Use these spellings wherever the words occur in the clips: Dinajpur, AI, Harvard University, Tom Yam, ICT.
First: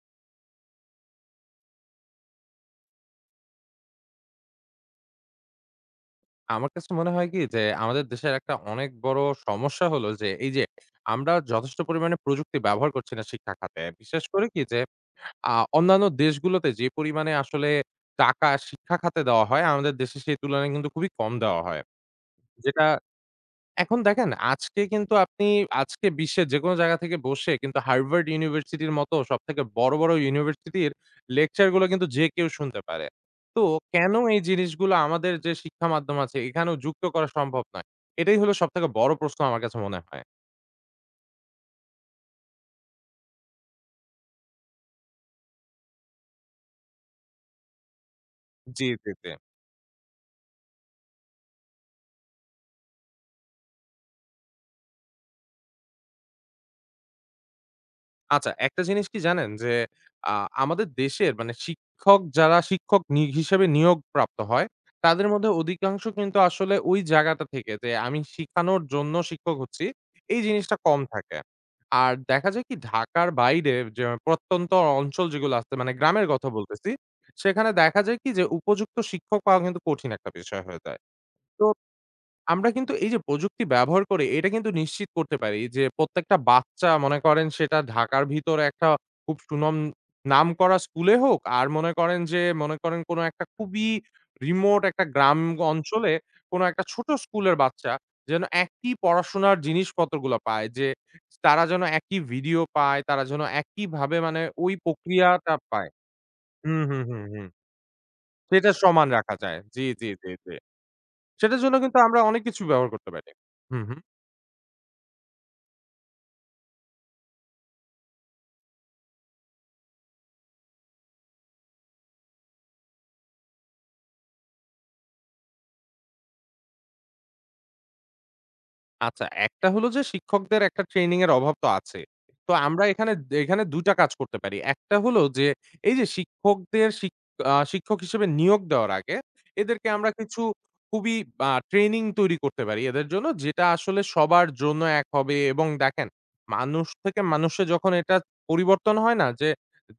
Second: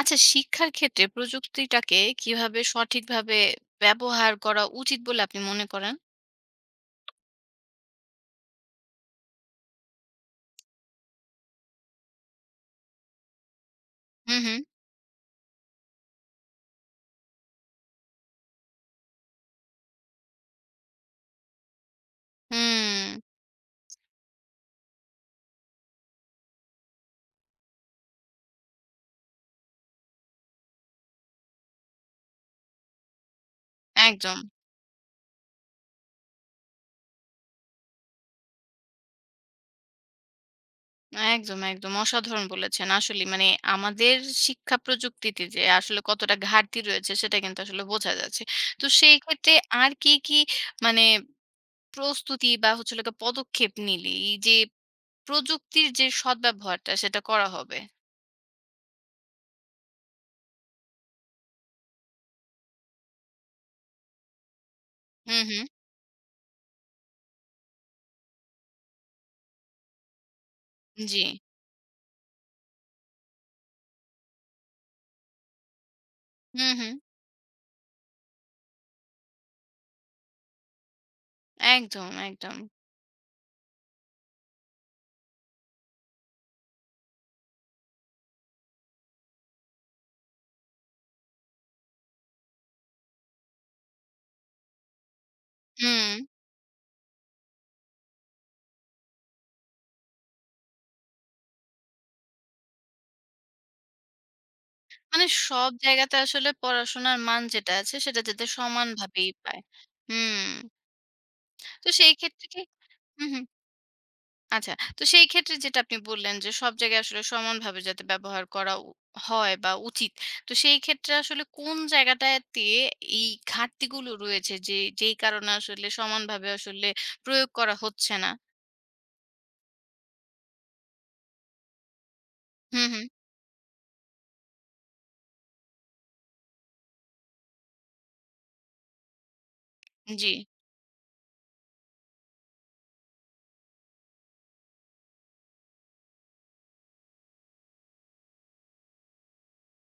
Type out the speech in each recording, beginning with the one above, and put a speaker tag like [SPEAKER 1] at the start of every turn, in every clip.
[SPEAKER 1] আচ্ছা, শিক্ষার ক্ষেত্রে প্রযুক্তিটাকে কিভাবে সঠিকভাবে ব্যবহার করা উচিত বলে আপনি মনে করেন?
[SPEAKER 2] আমার কাছে মনে হয় কি যে আমাদের দেশের একটা অনেক বড় সমস্যা হলো যে এই যে আমরা যথেষ্ট পরিমাণে প্রযুক্তি ব্যবহার করছি না শিক্ষা খাতে। বিশেষ
[SPEAKER 1] হুম,
[SPEAKER 2] করে
[SPEAKER 1] হুম।
[SPEAKER 2] কি যে আ অন্যান্য দেশগুলোতে যে পরিমাণে আসলে টাকা শিক্ষা খাতে দেওয়া হয় আমাদের দেশে সেই তুলনায় কিন্তু খুবই কম দেওয়া হয়। যেটা
[SPEAKER 1] হুম,
[SPEAKER 2] এখন দেখেন আজকে কিন্তু আজকে বিশ্বের যেকোনো জায়গা থেকে বসে কিন্তু হার্ভার্ড ইউনিভার্সিটির মতো সবথেকে বড়, বড় ইউনিভার্সিটির লেকচার গুলো কিন্তু যে কেউ শুনতে পারে। তো কেন
[SPEAKER 1] একদম,
[SPEAKER 2] এই জিনিসগুলো আমাদের যে শিক্ষা মাধ্যম আছে এখানেও যুক্ত করা সম্ভব নয়? এটাই হলো সবথেকে বড় প্রশ্ন আমার কাছে মনে হয়।
[SPEAKER 1] একদম, একদম অসাধারণ বলেছেন। আসলেই মানে আমাদের শিক্ষা প্রযুক্তিতে যে আসলে কতটা ঘাটতি রয়েছে সেটা কিন্তু আসলে বোঝা যাচ্ছে।
[SPEAKER 2] জি,
[SPEAKER 1] তো
[SPEAKER 2] জি,
[SPEAKER 1] সেই
[SPEAKER 2] জি।
[SPEAKER 1] ক্ষেত্রে আর কি মানে প্রস্তুতি বা হচ্ছে হলো গিয়ে পদক্ষেপ নিলে এই যে প্রযুক্তির যে সদ্ব্যবহারটা সেটা করা হবে?
[SPEAKER 2] আচ্ছা, একটা জিনিস কি জানেন? যে আ আমাদের দেশের মানে শিক্ষক যারা শিক্ষক নি হিসেবে নিয়োগপ্রাপ্ত হয়, তাদের
[SPEAKER 1] হুম,
[SPEAKER 2] মধ্যে
[SPEAKER 1] হুম।
[SPEAKER 2] অধিকাংশ কিন্তু আসলে ওই জায়গাটা থেকে যে আমি শিখানোর জন্য শিক্ষক হচ্ছি, এই জিনিসটা কম
[SPEAKER 1] জি।
[SPEAKER 2] থাকে। আর দেখা যায় কি ঢাকার বাইরে যে প্রত্যন্ত অঞ্চল যেগুলো আছে মানে গ্রামের কথা
[SPEAKER 1] হুম,
[SPEAKER 2] বলতেছি,
[SPEAKER 1] হুম।
[SPEAKER 2] সেখানে দেখা যায় কি যে উপযুক্ত শিক্ষক পাওয়া কিন্তু কঠিন একটা বিষয় হয়ে যায়। তো
[SPEAKER 1] একদম, একদম।
[SPEAKER 2] আমরা কিন্তু এই যে প্রযুক্তি ব্যবহার করে এটা কিন্তু নিশ্চিত করতে পারি যে প্রত্যেকটা বাচ্চা মনে করেন সেটা ঢাকার ভিতরে একটা খুব সুনাম নামকরা স্কুলে হোক আর মনে করেন যে মনে করেন কোনো একটা খুবই রিমোট একটা গ্রাম অঞ্চলে
[SPEAKER 1] হুম।
[SPEAKER 2] কোনো একটা ছোট স্কুলের বাচ্চা যেন একই পড়াশোনার জিনিসপত্রগুলো পায়। যে তারা যেন একই ভিডিও পায়, তারা যেন একইভাবে মানে ওই
[SPEAKER 1] মানে
[SPEAKER 2] প্রক্রিয়াটা
[SPEAKER 1] সব
[SPEAKER 2] পায়।
[SPEAKER 1] জায়গাতে আসলে
[SPEAKER 2] হুম, হুম,
[SPEAKER 1] পড়াশোনার
[SPEAKER 2] হুম,
[SPEAKER 1] মান
[SPEAKER 2] হুম।
[SPEAKER 1] যেটা আছে সেটা যাতে
[SPEAKER 2] সেটা সমান
[SPEAKER 1] সমানভাবেই
[SPEAKER 2] রাখা যায়।
[SPEAKER 1] পায়।
[SPEAKER 2] জি, জি, জি,
[SPEAKER 1] হুম।
[SPEAKER 2] জি। সেটার জন্য
[SPEAKER 1] তো
[SPEAKER 2] কিন্তু
[SPEAKER 1] সেই
[SPEAKER 2] আমরা অনেক
[SPEAKER 1] ক্ষেত্রে কি
[SPEAKER 2] কিছু ব্যবহার করতে
[SPEAKER 1] হুম,
[SPEAKER 2] পারি।
[SPEAKER 1] হুম।
[SPEAKER 2] হুম, হুম।
[SPEAKER 1] আচ্ছা। তো সেই ক্ষেত্রে যেটা আপনি বললেন যে সব জায়গায় আসলে সমানভাবে যাতে ব্যবহার করা হয় বা উচিত। তো সেই ক্ষেত্রে আসলে কোন জায়গাটাতে এই ঘাটতিগুলো রয়েছে যেই কারণে আসলে সমানভাবে আসলে প্রয়োগ করা হচ্ছে না?
[SPEAKER 2] আচ্ছা, একটা হলো যে শিক্ষকদের একটা ট্রেনিং এর অভাব তো আছে। তো আমরা
[SPEAKER 1] হুম, হুম।
[SPEAKER 2] এখানে এখানে ২ টা কাজ করতে পারি। একটা হলো যে এই যে শিক্ষকদের শিক আ শিক্ষক হিসেবে নিয়োগ দেওয়ার আগে এদেরকে আমরা
[SPEAKER 1] জি।
[SPEAKER 2] কিছু খুবই ট্রেনিং তৈরি করতে পারি এদের জন্য যেটা আসলে সবার জন্য এক হবে এবং দেখেন মানুষ থেকে মানুষে যখন এটা পরিবর্তন হয় না যে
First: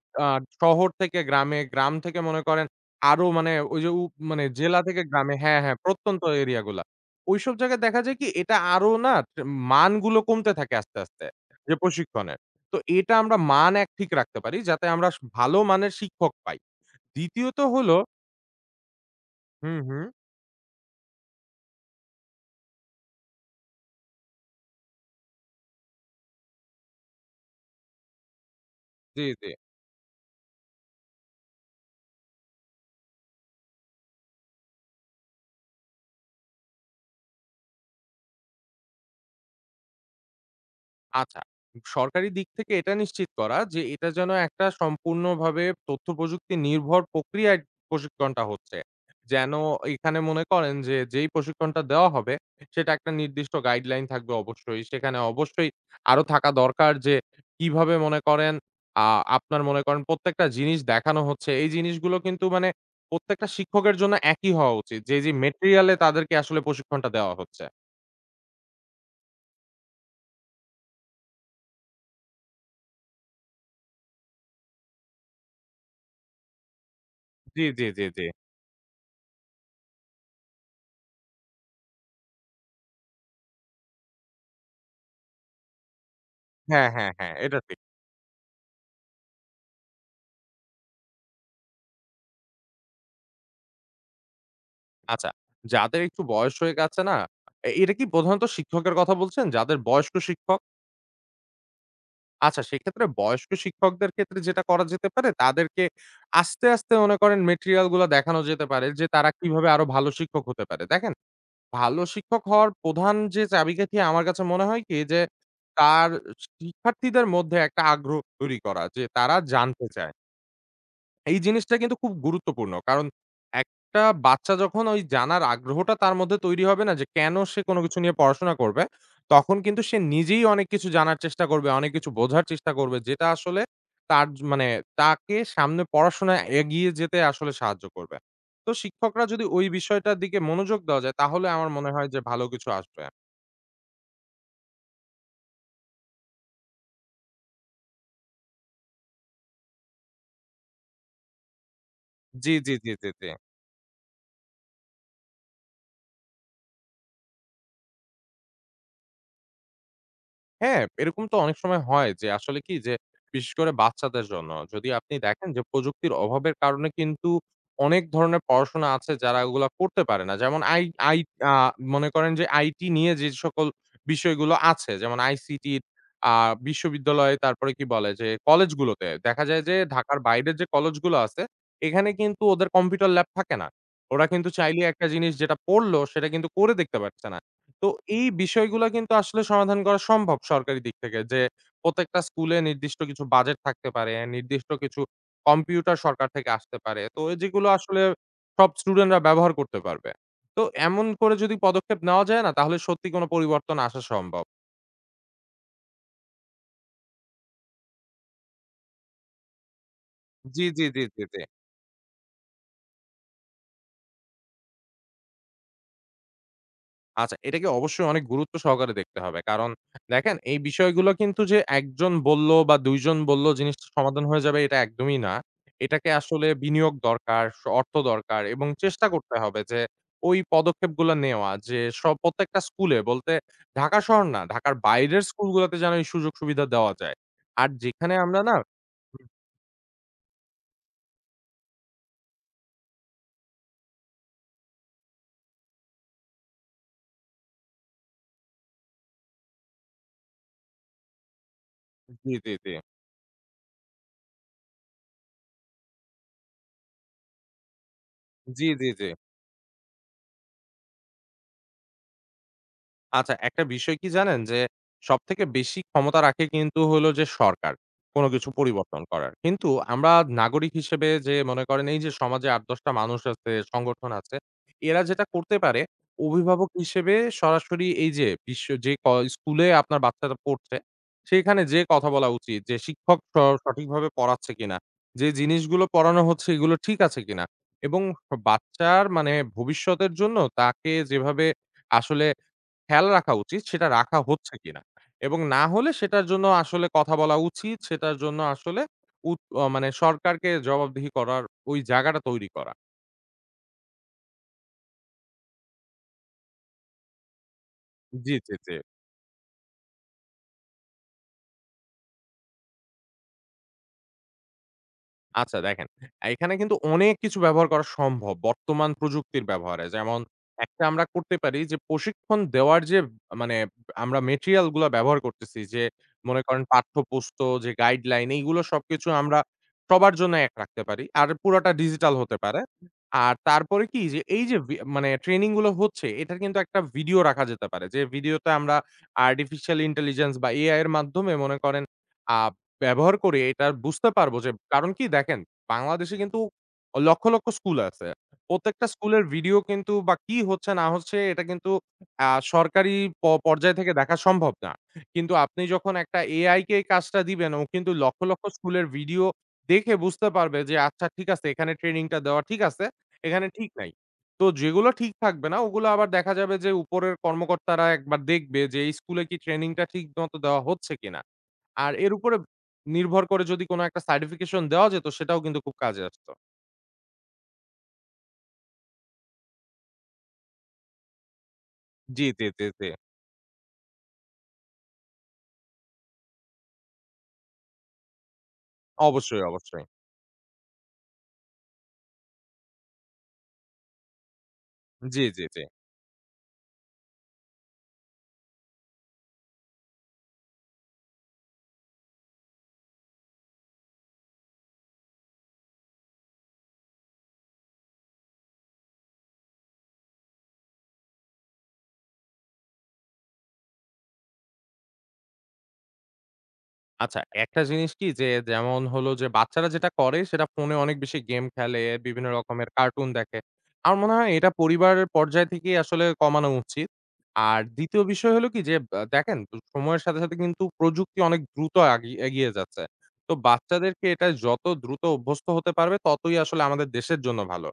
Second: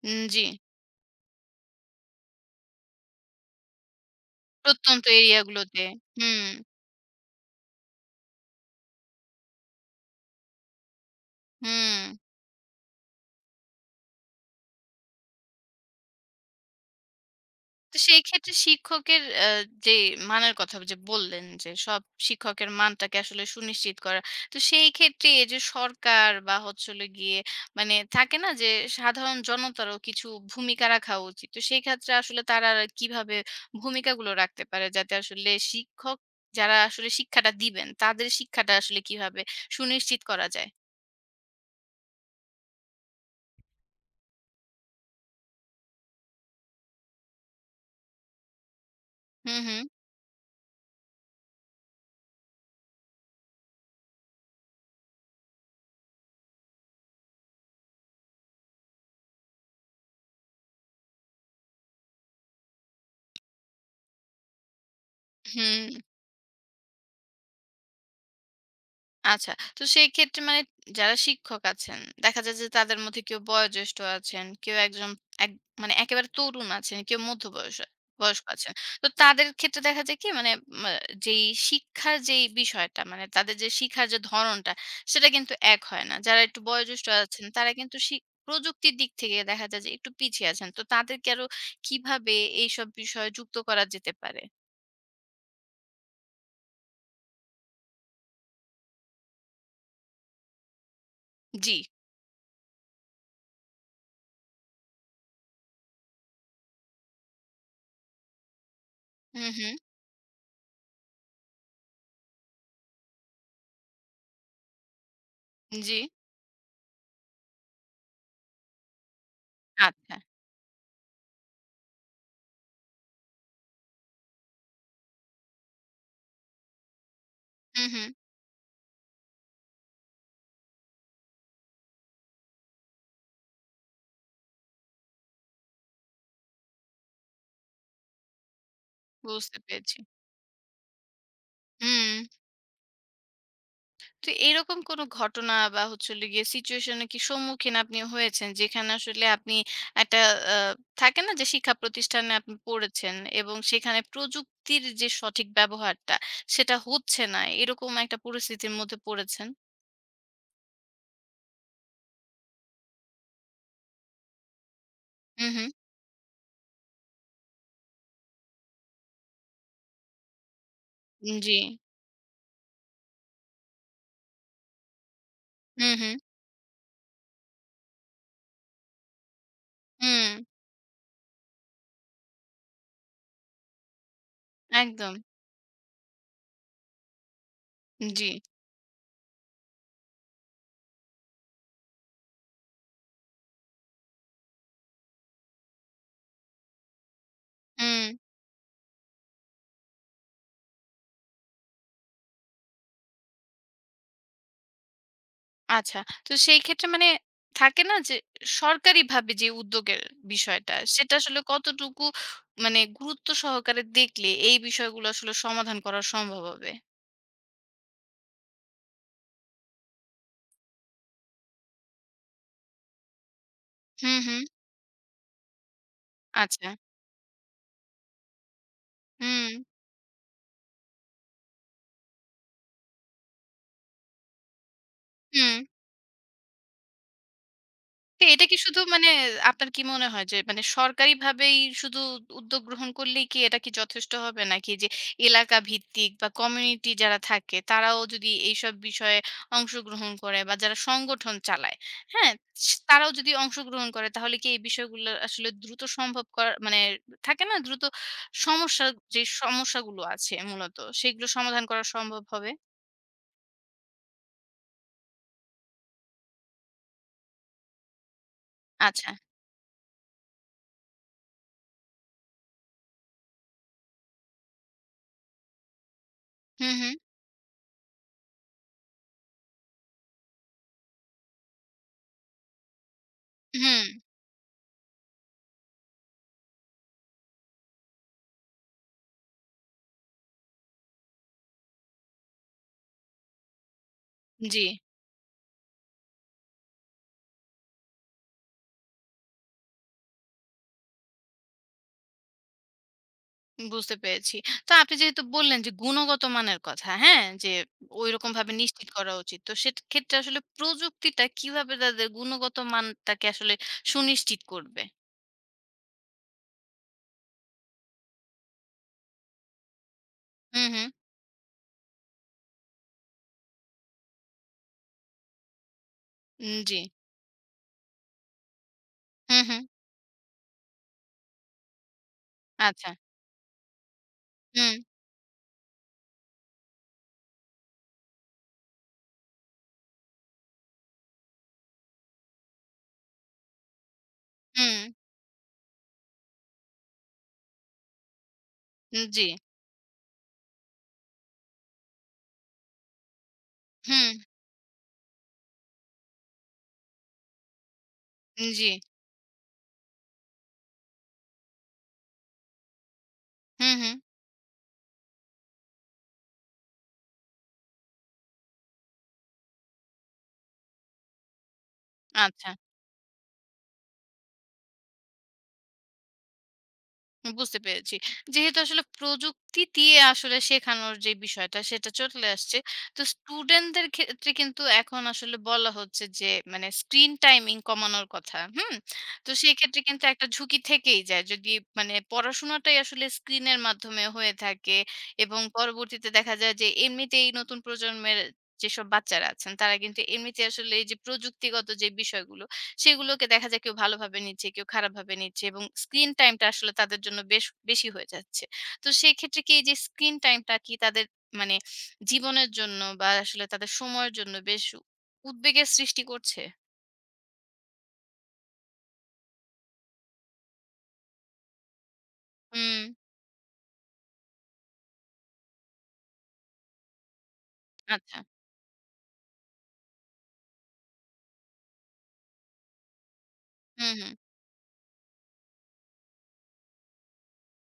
[SPEAKER 2] আ
[SPEAKER 1] জি।
[SPEAKER 2] শহর থেকে গ্রামে, গ্রাম থেকে মনে করেন আরো মানে ওই যে, উ মানে জেলা থেকে
[SPEAKER 1] প্রত্যন্ত
[SPEAKER 2] গ্রামে হ্যাঁ, হ্যাঁ,
[SPEAKER 1] এরিয়াগুলোতে।
[SPEAKER 2] প্রত্যন্ত
[SPEAKER 1] হুম,
[SPEAKER 2] এরিয়াগুলা। ওইসব জায়গায় দেখা যায় কি এটা আরো মানগুলো কমতে থাকে আস্তে, আস্তে যে,
[SPEAKER 1] হুম।
[SPEAKER 2] প্রশিক্ষণের। তো এটা আমরা মান এক ঠিক রাখতে পারি যাতে আমরা ভালো মানের শিক্ষক পাই। দ্বিতীয়ত হলো
[SPEAKER 1] তো সেই ক্ষেত্রে শিক্ষকের
[SPEAKER 2] হুম,
[SPEAKER 1] যে
[SPEAKER 2] হুম।
[SPEAKER 1] মানের কথা যে বললেন যে সব শিক্ষকের মানটাকে আসলে সুনিশ্চিত করা। তো সেই ক্ষেত্রে এই যে সরকার বা হচ্ছে হলো গিয়ে মানে থাকে না যে
[SPEAKER 2] জি,
[SPEAKER 1] সাধারণ
[SPEAKER 2] জি।
[SPEAKER 1] জনতারও কিছু ভূমিকা রাখা উচিত। তো সেই ক্ষেত্রে আসলে তারা কিভাবে ভূমিকাগুলো রাখতে পারে যাতে আসলে শিক্ষক যারা আসলে শিক্ষাটা দিবেন তাদের শিক্ষাটা আসলে কিভাবে সুনিশ্চিত করা যায়?
[SPEAKER 2] আচ্ছা। সরকারি দিক থেকে এটা নিশ্চিত করা যে এটা যেন একটা সম্পূর্ণভাবে তথ্য প্রযুক্তি নির্ভর প্রক্রিয়ায় প্রশিক্ষণটা হচ্ছে। যেন
[SPEAKER 1] হু, হু,
[SPEAKER 2] এখানে মনে করেন যে যেই প্রশিক্ষণটা দেওয়া হবে সেটা একটা নির্দিষ্ট গাইডলাইন থাকবে অবশ্যই। সেখানে অবশ্যই আরো থাকা দরকার যে কিভাবে মনে করেন আ আপনার মনে করেন প্রত্যেকটা জিনিস দেখানো হচ্ছে। এই জিনিসগুলো কিন্তু মানে প্রত্যেকটা শিক্ষকের জন্য একই হওয়া উচিত। যে, যে মেটেরিয়াল
[SPEAKER 1] হুম।
[SPEAKER 2] এ তাদেরকে আসলে প্রশিক্ষণটা দেওয়া হচ্ছে।
[SPEAKER 1] আচ্ছা। তো সেই ক্ষেত্রে মানে যারা শিক্ষক আছেন, দেখা যায় যে তাদের মধ্যে কেউ বয়োজ্যেষ্ঠ আছেন, কেউ একজন এক মানে একেবারে তরুণ আছেন, কেউ মধ্য
[SPEAKER 2] জি,
[SPEAKER 1] বয়স
[SPEAKER 2] জি, জি, জি।
[SPEAKER 1] বয়স্ক আছেন। তো তাদের ক্ষেত্রে দেখা যায় কি মানে মা যেই শিক্ষার যেই বিষয়টা মানে তাদের যে শিখার যে ধরনটা সেটা কিন্তু এক হয় না। যারা একটু
[SPEAKER 2] হ্যাঁ,
[SPEAKER 1] বয়োজ্যেষ্ঠ
[SPEAKER 2] হ্যাঁ, হ্যাঁ।
[SPEAKER 1] আছেন
[SPEAKER 2] এটা
[SPEAKER 1] তারা
[SPEAKER 2] ঠিক।
[SPEAKER 1] কিন্তু প্রযুক্তির দিক থেকে দেখা যায় যে একটু পিছিয়ে আছেন। তো তাদেরকে আরো কিভাবে এইসব বিষয়ে যুক্ত করা যেতে পারে?
[SPEAKER 2] আচ্ছা, যাদের একটু বয়স হয়ে গেছে না, এটা কি প্রধানত শিক্ষকের কথা বলছেন? যাদের বয়স্ক শিক্ষক?
[SPEAKER 1] জি।
[SPEAKER 2] আচ্ছা, সেক্ষেত্রে বয়স্ক শিক্ষকদের ক্ষেত্রে যেটা করা যেতে পারে, তাদেরকে আস্তে, আস্তে মনে করেন মেটেরিয়াল গুলা দেখানো যেতে পারে যে, তারা
[SPEAKER 1] হু,
[SPEAKER 2] কিভাবে
[SPEAKER 1] হু।
[SPEAKER 2] আরো ভালো শিক্ষক হতে পারে। দেখেন, ভালো শিক্ষক হওয়ার প্রধান যে চাবিকাঠি আমার কাছে মনে হয় কি যে,
[SPEAKER 1] জি।
[SPEAKER 2] তার শিক্ষার্থীদের মধ্যে একটা আগ্রহ তৈরি করা যে, তারা জানতে চায়।
[SPEAKER 1] আচ্ছা।
[SPEAKER 2] এই জিনিসটা কিন্তু খুব গুরুত্বপূর্ণ। কারণ একটা বাচ্চা যখন ওই জানার আগ্রহটা তার মধ্যে তৈরি হবে না যে কেন সে কোনো
[SPEAKER 1] হু,
[SPEAKER 2] কিছু
[SPEAKER 1] হু।
[SPEAKER 2] নিয়ে পড়াশোনা করবে, তখন কিন্তু সে নিজেই অনেক কিছু জানার চেষ্টা করবে, অনেক কিছু বোঝার চেষ্টা করবে যেটা আসলে তার জ মানে তাকে সামনে পড়াশোনায় এগিয়ে যেতে আসলে সাহায্য করবে। তো শিক্ষকরা যদি
[SPEAKER 1] বুঝতে
[SPEAKER 2] ওই
[SPEAKER 1] পেরেছি।
[SPEAKER 2] বিষয়টার দিকে মনোযোগ দেওয়া যায় তাহলে আমার মনে হয়
[SPEAKER 1] হুম।
[SPEAKER 2] যে ভালো কিছু আসবে।
[SPEAKER 1] তো এরকম কোনো ঘটনা বা হচ্ছে হলো গিয়ে সিচুয়েশন এর কি সম্মুখীন আপনি হয়েছেন? যেখানে আসলে আপনি একটা আ থাকে না যে শিক্ষা প্রতিষ্ঠানে
[SPEAKER 2] জি,
[SPEAKER 1] আপনি
[SPEAKER 2] জি, জি, জি,
[SPEAKER 1] পড়েছেন
[SPEAKER 2] জি।
[SPEAKER 1] এবং সেখানে প্রযুক্তির যে সঠিক ব্যবহারটা সেটা হচ্ছে না। এরকম একটা পরিস্থিতির মধ্যে পড়েছেন?
[SPEAKER 2] হ্যাঁ, এরকম তো অনেক সময় হয় যে আসলে কি যে বিশেষ করে বাচ্চাদের জন্য যদি আপনি
[SPEAKER 1] হু,
[SPEAKER 2] দেখেন যে
[SPEAKER 1] হু।
[SPEAKER 2] প্রযুক্তির অভাবের কারণে কিন্তু অনেক ধরনের পড়াশোনা আছে যারা ওগুলা করতে পারে না। যেমন আই আই আ
[SPEAKER 1] জি।
[SPEAKER 2] মনে করেন যে আইটি নিয়ে যে সকল বিষয়গুলো আছে যেমন আইসিটির
[SPEAKER 1] হু, হু।
[SPEAKER 2] আ বিশ্ববিদ্যালয়ে তারপরে কি বলে যে কলেজগুলোতে দেখা যায় যে ঢাকার
[SPEAKER 1] হুম।
[SPEAKER 2] বাইরের যে কলেজগুলো আছে এখানে কিন্তু ওদের কম্পিউটার ল্যাব থাকে না। ওরা কিন্তু চাইলে একটা
[SPEAKER 1] একদম।
[SPEAKER 2] জিনিস যেটা পড়লো সেটা কিন্তু করে দেখতে পারছে না। তো এই
[SPEAKER 1] জি।
[SPEAKER 2] বিষয়গুলা কিন্তু আসলে সমাধান করা সম্ভব সরকারি দিক থেকে। যে প্রত্যেকটা স্কুলে নির্দিষ্ট কিছু বাজেট থাকতে পারে, নির্দিষ্ট কিছু কম্পিউটার সরকার থেকে আসতে পারে। তো এ যেগুলো আসলে
[SPEAKER 1] হুম।
[SPEAKER 2] সব স্টুডেন্টরা ব্যবহার করতে পারবে। তো এমন করে যদি পদক্ষেপ নেওয়া যায় না তাহলে সত্যি কোনো পরিবর্তন আসা সম্ভব।
[SPEAKER 1] আচ্ছা। তো সেই ক্ষেত্রে মানে থাকে না যে সরকারিভাবে যে উদ্যোগের
[SPEAKER 2] জি,
[SPEAKER 1] বিষয়টা,
[SPEAKER 2] জি, জি,
[SPEAKER 1] সেটা
[SPEAKER 2] জি, জি।
[SPEAKER 1] আসলে কতটুকু মানে গুরুত্ব সহকারে দেখলে এই বিষয়গুলো আসলে সমাধান করা সম্ভব হবে?
[SPEAKER 2] আচ্ছা, এটাকে অবশ্যই অনেক গুরুত্ব সহকারে দেখতে হবে। কারণ দেখেন এই বিষয়গুলো কিন্তু যে একজন বলল বা ২ জন বলল জিনিসটা
[SPEAKER 1] হুম,
[SPEAKER 2] সমাধান
[SPEAKER 1] হুম।
[SPEAKER 2] হয়ে যাবে এটা একদমই না। এটাকে আসলে
[SPEAKER 1] আচ্ছা।
[SPEAKER 2] বিনিয়োগ দরকার, অর্থ দরকার এবং চেষ্টা করতে
[SPEAKER 1] হুম,
[SPEAKER 2] হবে যে ওই পদক্ষেপগুলো নেওয়া যে প্রত্যেকটা স্কুলে বলতে ঢাকা শহর না, ঢাকার বাইরের
[SPEAKER 1] হুম।
[SPEAKER 2] স্কুলগুলোতে যেন এই সুযোগ সুবিধা দেওয়া যায়। আর যেখানে
[SPEAKER 1] তো
[SPEAKER 2] আমরা
[SPEAKER 1] এটা
[SPEAKER 2] না
[SPEAKER 1] কি শুধু মানে আপনার কি মনে হয় যে মানে সরকারিভাবেই শুধু উদ্যোগ গ্রহণ করলেই কি এটা কি যথেষ্ট হবে? নাকি যে এলাকা ভিত্তিক বা কমিউনিটি যারা থাকে তারাও যদি এইসব বিষয়ে অংশগ্রহণ করে বা যারা সংগঠন চালায়,
[SPEAKER 2] জি,
[SPEAKER 1] হ্যাঁ?
[SPEAKER 2] জি, জি।
[SPEAKER 1] তারাও যদি অংশগ্রহণ করে তাহলে কি এই বিষয়গুলো আসলে দ্রুত সম্ভব করা মানে থাকে না দ্রুত
[SPEAKER 2] জি,
[SPEAKER 1] সমস্যা
[SPEAKER 2] জি, জি।
[SPEAKER 1] যে সমস্যাগুলো আছে মূলত সেগুলো সমাধান করা সম্ভব হবে?
[SPEAKER 2] আচ্ছা, একটা বিষয় কি জানেন? যে সবথেকে বেশি ক্ষমতা রাখে কিন্তু হলো যে সরকার, কোন কিছু পরিবর্তন
[SPEAKER 1] আচ্ছা।
[SPEAKER 2] করার। কিন্তু আমরা নাগরিক হিসেবে যে মনে করেন এই যে সমাজে ৮-১০ টা মানুষ আছে, সংগঠন আছে, এরা যেটা করতে পারে অভিভাবক
[SPEAKER 1] হুম, হুম।
[SPEAKER 2] হিসেবে সরাসরি এই যে বিশ্ব যে ক স্কুলে আপনার বাচ্চাটা পড়ছে, সেখানে যেয়ে কথা বলা উচিত যে শিক্ষক
[SPEAKER 1] হুম,
[SPEAKER 2] সঠিকভাবে পড়াচ্ছে কিনা? যে জিনিসগুলো পড়ানো হচ্ছে এগুলো ঠিক আছে কিনা? এবং বাচ্চার মানে ভবিষ্যতের জন্য তাকে যেভাবে আসলে খেয়াল রাখা উচিত সেটা রাখা হচ্ছে
[SPEAKER 1] জি।
[SPEAKER 2] কিনা। এবং না হলে সেটার জন্য আসলে কথা বলা উচিত। সেটার জন্য আসলে উত অ মানে সরকারকে জবাবদিহি করার ওই জায়গাটা তৈরি করা।
[SPEAKER 1] বুঝতে পেরেছি। তো আপনি যেহেতু বললেন যে গুণগত মানের কথা, হ্যাঁ? যে
[SPEAKER 2] জি,
[SPEAKER 1] ঐরকমভাবে
[SPEAKER 2] জি, জি।
[SPEAKER 1] নিশ্চিত করা উচিত। তো সেক্ষেত্রে আসলে প্রযুক্তিটা কিভাবে তাদের গুণগত মানটাকে আসলে সুনিশ্চিত করবে?
[SPEAKER 2] আচ্ছা দেখেন, এখানে কিন্তু অনেক কিছু ব্যবহার করা সম্ভব বর্তমান প্রযুক্তির ব্যবহারে। যেমন
[SPEAKER 1] হুম,
[SPEAKER 2] একটা
[SPEAKER 1] হুম।
[SPEAKER 2] আমরা করতে পারি যে প্রশিক্ষণ দেওয়ার যে মানে আমরা মেটেরিয়াল গুলা ব্যবহার করতেছি যে মনে করেন
[SPEAKER 1] জি।
[SPEAKER 2] যে গাইডলাইন এইগুলো সবকিছু আমরা
[SPEAKER 1] হুম, হুম।
[SPEAKER 2] সবার জন্য এক রাখতে পারি। আর পুরাটা ডিজিটাল হতে পারে।
[SPEAKER 1] আচ্ছা।
[SPEAKER 2] আর তারপরে কি যে এই যে
[SPEAKER 1] হুম,
[SPEAKER 2] মানে ট্রেনিং গুলো হচ্ছে এটার কিন্তু একটা ভিডিও রাখা যেতে পারে। যে ভিডিওতে আমরা আর্টিফিশিয়াল ইন্টেলিজেন্স বা AI এর মাধ্যমে মনে করেন আ ব্যবহার করে এটা বুঝতে পারবো যে
[SPEAKER 1] হুম।
[SPEAKER 2] কারণ কি দেখেন, বাংলাদেশে কিন্তু লক্ষ, লক্ষ স্কুল আছে। প্রত্যেকটা স্কুলের
[SPEAKER 1] জি।
[SPEAKER 2] ভিডিও কিন্তু বা কি হচ্ছে না হচ্ছে এটা কিন্তু সরকারি পর্যায় থেকে
[SPEAKER 1] হুম,
[SPEAKER 2] দেখা সম্ভব না। কিন্তু আপনি যখন একটা AI কে এই কাজটা দিবেন, ও কিন্তু লক্ষ, লক্ষ
[SPEAKER 1] জি।
[SPEAKER 2] স্কুলের ভিডিও দেখে বুঝতে পারবে যে আচ্ছা ঠিক আছে এখানে ট্রেনিংটা দেওয়া ঠিক আছে, এখানে ঠিক
[SPEAKER 1] হুম,
[SPEAKER 2] নাই।
[SPEAKER 1] হুম।
[SPEAKER 2] তো যেগুলো ঠিক থাকবে না ওগুলো আবার দেখা যাবে যে উপরের কর্মকর্তারা একবার দেখবে যে এই স্কুলে কি ট্রেনিংটা ঠিক মতো দেওয়া হচ্ছে কিনা। আর এর উপরে
[SPEAKER 1] আচ্ছা।
[SPEAKER 2] নির্ভর করে যদি কোন একটা সার্টিফিকেশন দেওয়া যেত সেটাও কিন্তু খুব কাজে আসতো।
[SPEAKER 1] বুঝতে পেরেছি। যেহেতু আসলে প্রযুক্তি দিয়ে আসলে শেখানোর যে বিষয়টা সেটা
[SPEAKER 2] জি,
[SPEAKER 1] চলে
[SPEAKER 2] জি,
[SPEAKER 1] আসছে।
[SPEAKER 2] জি, জি।
[SPEAKER 1] তো স্টুডেন্টদের ক্ষেত্রে কিন্তু এখন আসলে বলা হচ্ছে যে মানে স্ক্রিন টাইমিং কমানোর কথা। হুম? তো
[SPEAKER 2] অবশ্যই,
[SPEAKER 1] সেক্ষেত্রে
[SPEAKER 2] অবশ্যই।
[SPEAKER 1] কিন্তু একটা ঝুঁকি থেকেই যায়। যদি মানে পড়াশোনাটাই আসলে স্ক্রিনের মাধ্যমে হয়ে থাকে
[SPEAKER 2] জি,
[SPEAKER 1] এবং
[SPEAKER 2] জি, জি।
[SPEAKER 1] পরবর্তীতে দেখা যায় যে এমনিতেই নতুন প্রজন্মের যেসব বাচ্চারা আছেন তারা কিন্তু এমনিতে আসলে এই যে প্রযুক্তিগত যে বিষয়গুলো সেগুলোকে দেখা যায় কেউ ভালোভাবে নিচ্ছে, কেউ খারাপভাবে নিচ্ছে এবং স্ক্রিন টাইমটা আসলে তাদের জন্য বেশ বেশি হয়ে যাচ্ছে। তো সেক্ষেত্রে কি এই যে স্ক্রিন টাইমটা কি তাদের মানে জীবনের জন্য বা আসলে তাদের সময়ের জন্য বেশ উদ্বেগের সৃষ্টি করছে?
[SPEAKER 2] আচ্ছা একটা জিনিস কি যে যেমন হলো যে বাচ্চারা যেটা করে সেটা ফোনে অনেক বেশি গেম খেলে, বিভিন্ন রকমের
[SPEAKER 1] হুম,
[SPEAKER 2] কার্টুন দেখে। আমার মনে হয় এটা পরিবারের পর্যায় থেকেই আসলে কমানো উচিত। আর ২য়
[SPEAKER 1] আচ্ছা।
[SPEAKER 2] বিষয় হলো কি যে দেখেন সময়ের সাথে, সাথে কিন্তু প্রযুক্তি অনেক দ্রুত এগিয়ে যাচ্ছে। তো
[SPEAKER 1] হুম,
[SPEAKER 2] বাচ্চাদেরকে
[SPEAKER 1] হুম।
[SPEAKER 2] এটা যত দ্রুত অভ্যস্ত হতে পারবে ততই আসলে আমাদের দেশের জন্য ভালো।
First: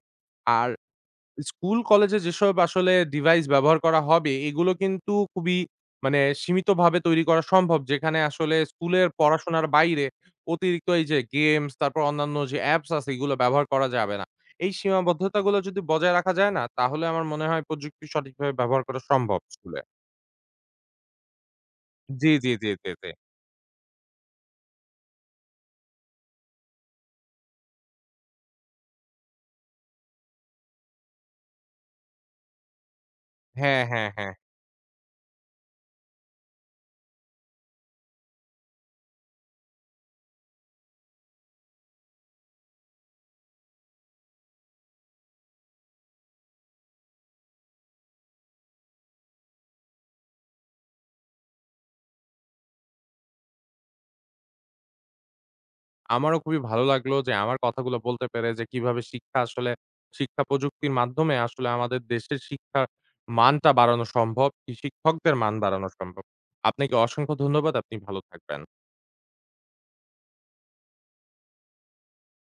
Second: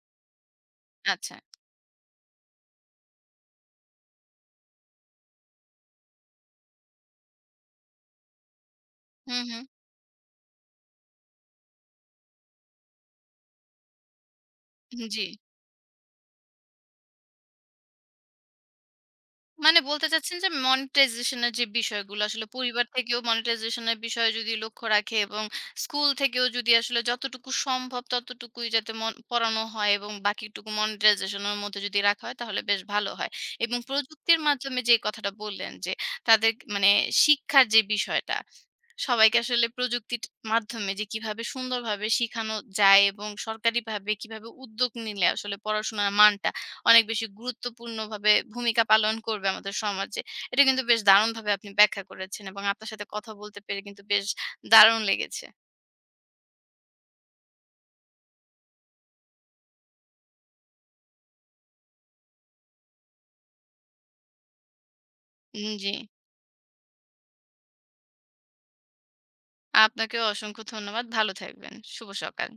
[SPEAKER 2] আর
[SPEAKER 1] আচ্ছা।
[SPEAKER 2] স্কুল কলেজে যেসব আসলে ডিভাইস ব্যবহার করা হবে, এগুলো কিন্তু খুবই মানে সীমিতভাবে তৈরি করা সম্ভব। যেখানে আসলে স্কুলের
[SPEAKER 1] হুম, হুম।
[SPEAKER 2] পড়াশোনার বাইরে অতিরিক্ত এই যে গেমস, তারপর অন্যান্য যে অ্যাপস আছে এগুলো ব্যবহার করা যাবে না। এই
[SPEAKER 1] জি।
[SPEAKER 2] সীমাবদ্ধতাগুলো যদি বজায় রাখা যায় না, তাহলে আমার মনে হয় প্রযুক্তি সঠিকভাবে ব্যবহার করা সম্ভব
[SPEAKER 1] মানে
[SPEAKER 2] স্কুলে।
[SPEAKER 1] বলতে চাচ্ছেন যে মনিটাইজেশন এর যে বিষয়গুলো
[SPEAKER 2] জি,
[SPEAKER 1] আসলে
[SPEAKER 2] জি, জি,
[SPEAKER 1] পরিবার
[SPEAKER 2] জি, জি।
[SPEAKER 1] থেকেও মনিটাইজেশন এর বিষয়ে যদি লক্ষ্য রাখে এবং স্কুল থেকেও যদি আসলে যতটুকু সম্ভব ততটুকুই যাতে পড়ানো হয় এবং বাকিটুকু মনিটাইজেশনের মধ্যে যদি রাখা হয় তাহলে বেশ ভালো হয় এবং
[SPEAKER 2] হ্যাঁ, হ্যাঁ, হ্যাঁ।
[SPEAKER 1] প্রযুক্তির মাধ্যমে যে কথাটা বললেন যে তাদের মানে শিক্ষার যে বিষয়টা সবাইকে আসলে প্রযুক্তির মাধ্যমে যে কিভাবে সুন্দরভাবে শিখানো যায় এবং সরকারিভাবে কিভাবে উদ্যোগ নিলে আসলে পড়াশোনার মানটা অনেক বেশি গুরুত্বপূর্ণভাবে ভূমিকা পালন করবে আমাদের সমাজে। এটা কিন্তু বেশ দারুণভাবে আপনি ব্যাখ্যা করেছেন এবং আপনার সাথে কথা বলতে পেরে কিন্তু বেশ দারুণ লেগেছে।
[SPEAKER 2] আমারও খুবই ভালো লাগলো যে আমার কথাগুলো বলতে পেরে যে কিভাবে শিক্ষা আসলে শিক্ষা প্রযুক্তির মাধ্যমে আসলে আমাদের দেশের শিক্ষার মানটা বাড়ানো সম্ভব, কি শিক্ষকদের মান বাড়ানো
[SPEAKER 1] জি।
[SPEAKER 2] সম্ভব। আপনাকে অসংখ্য ধন্যবাদ। আপনি ভালো থাকবেন।
[SPEAKER 1] আপনাকেও অসংখ্য ধন্যবাদ। ভালো থাকবেন। শুভ সকাল।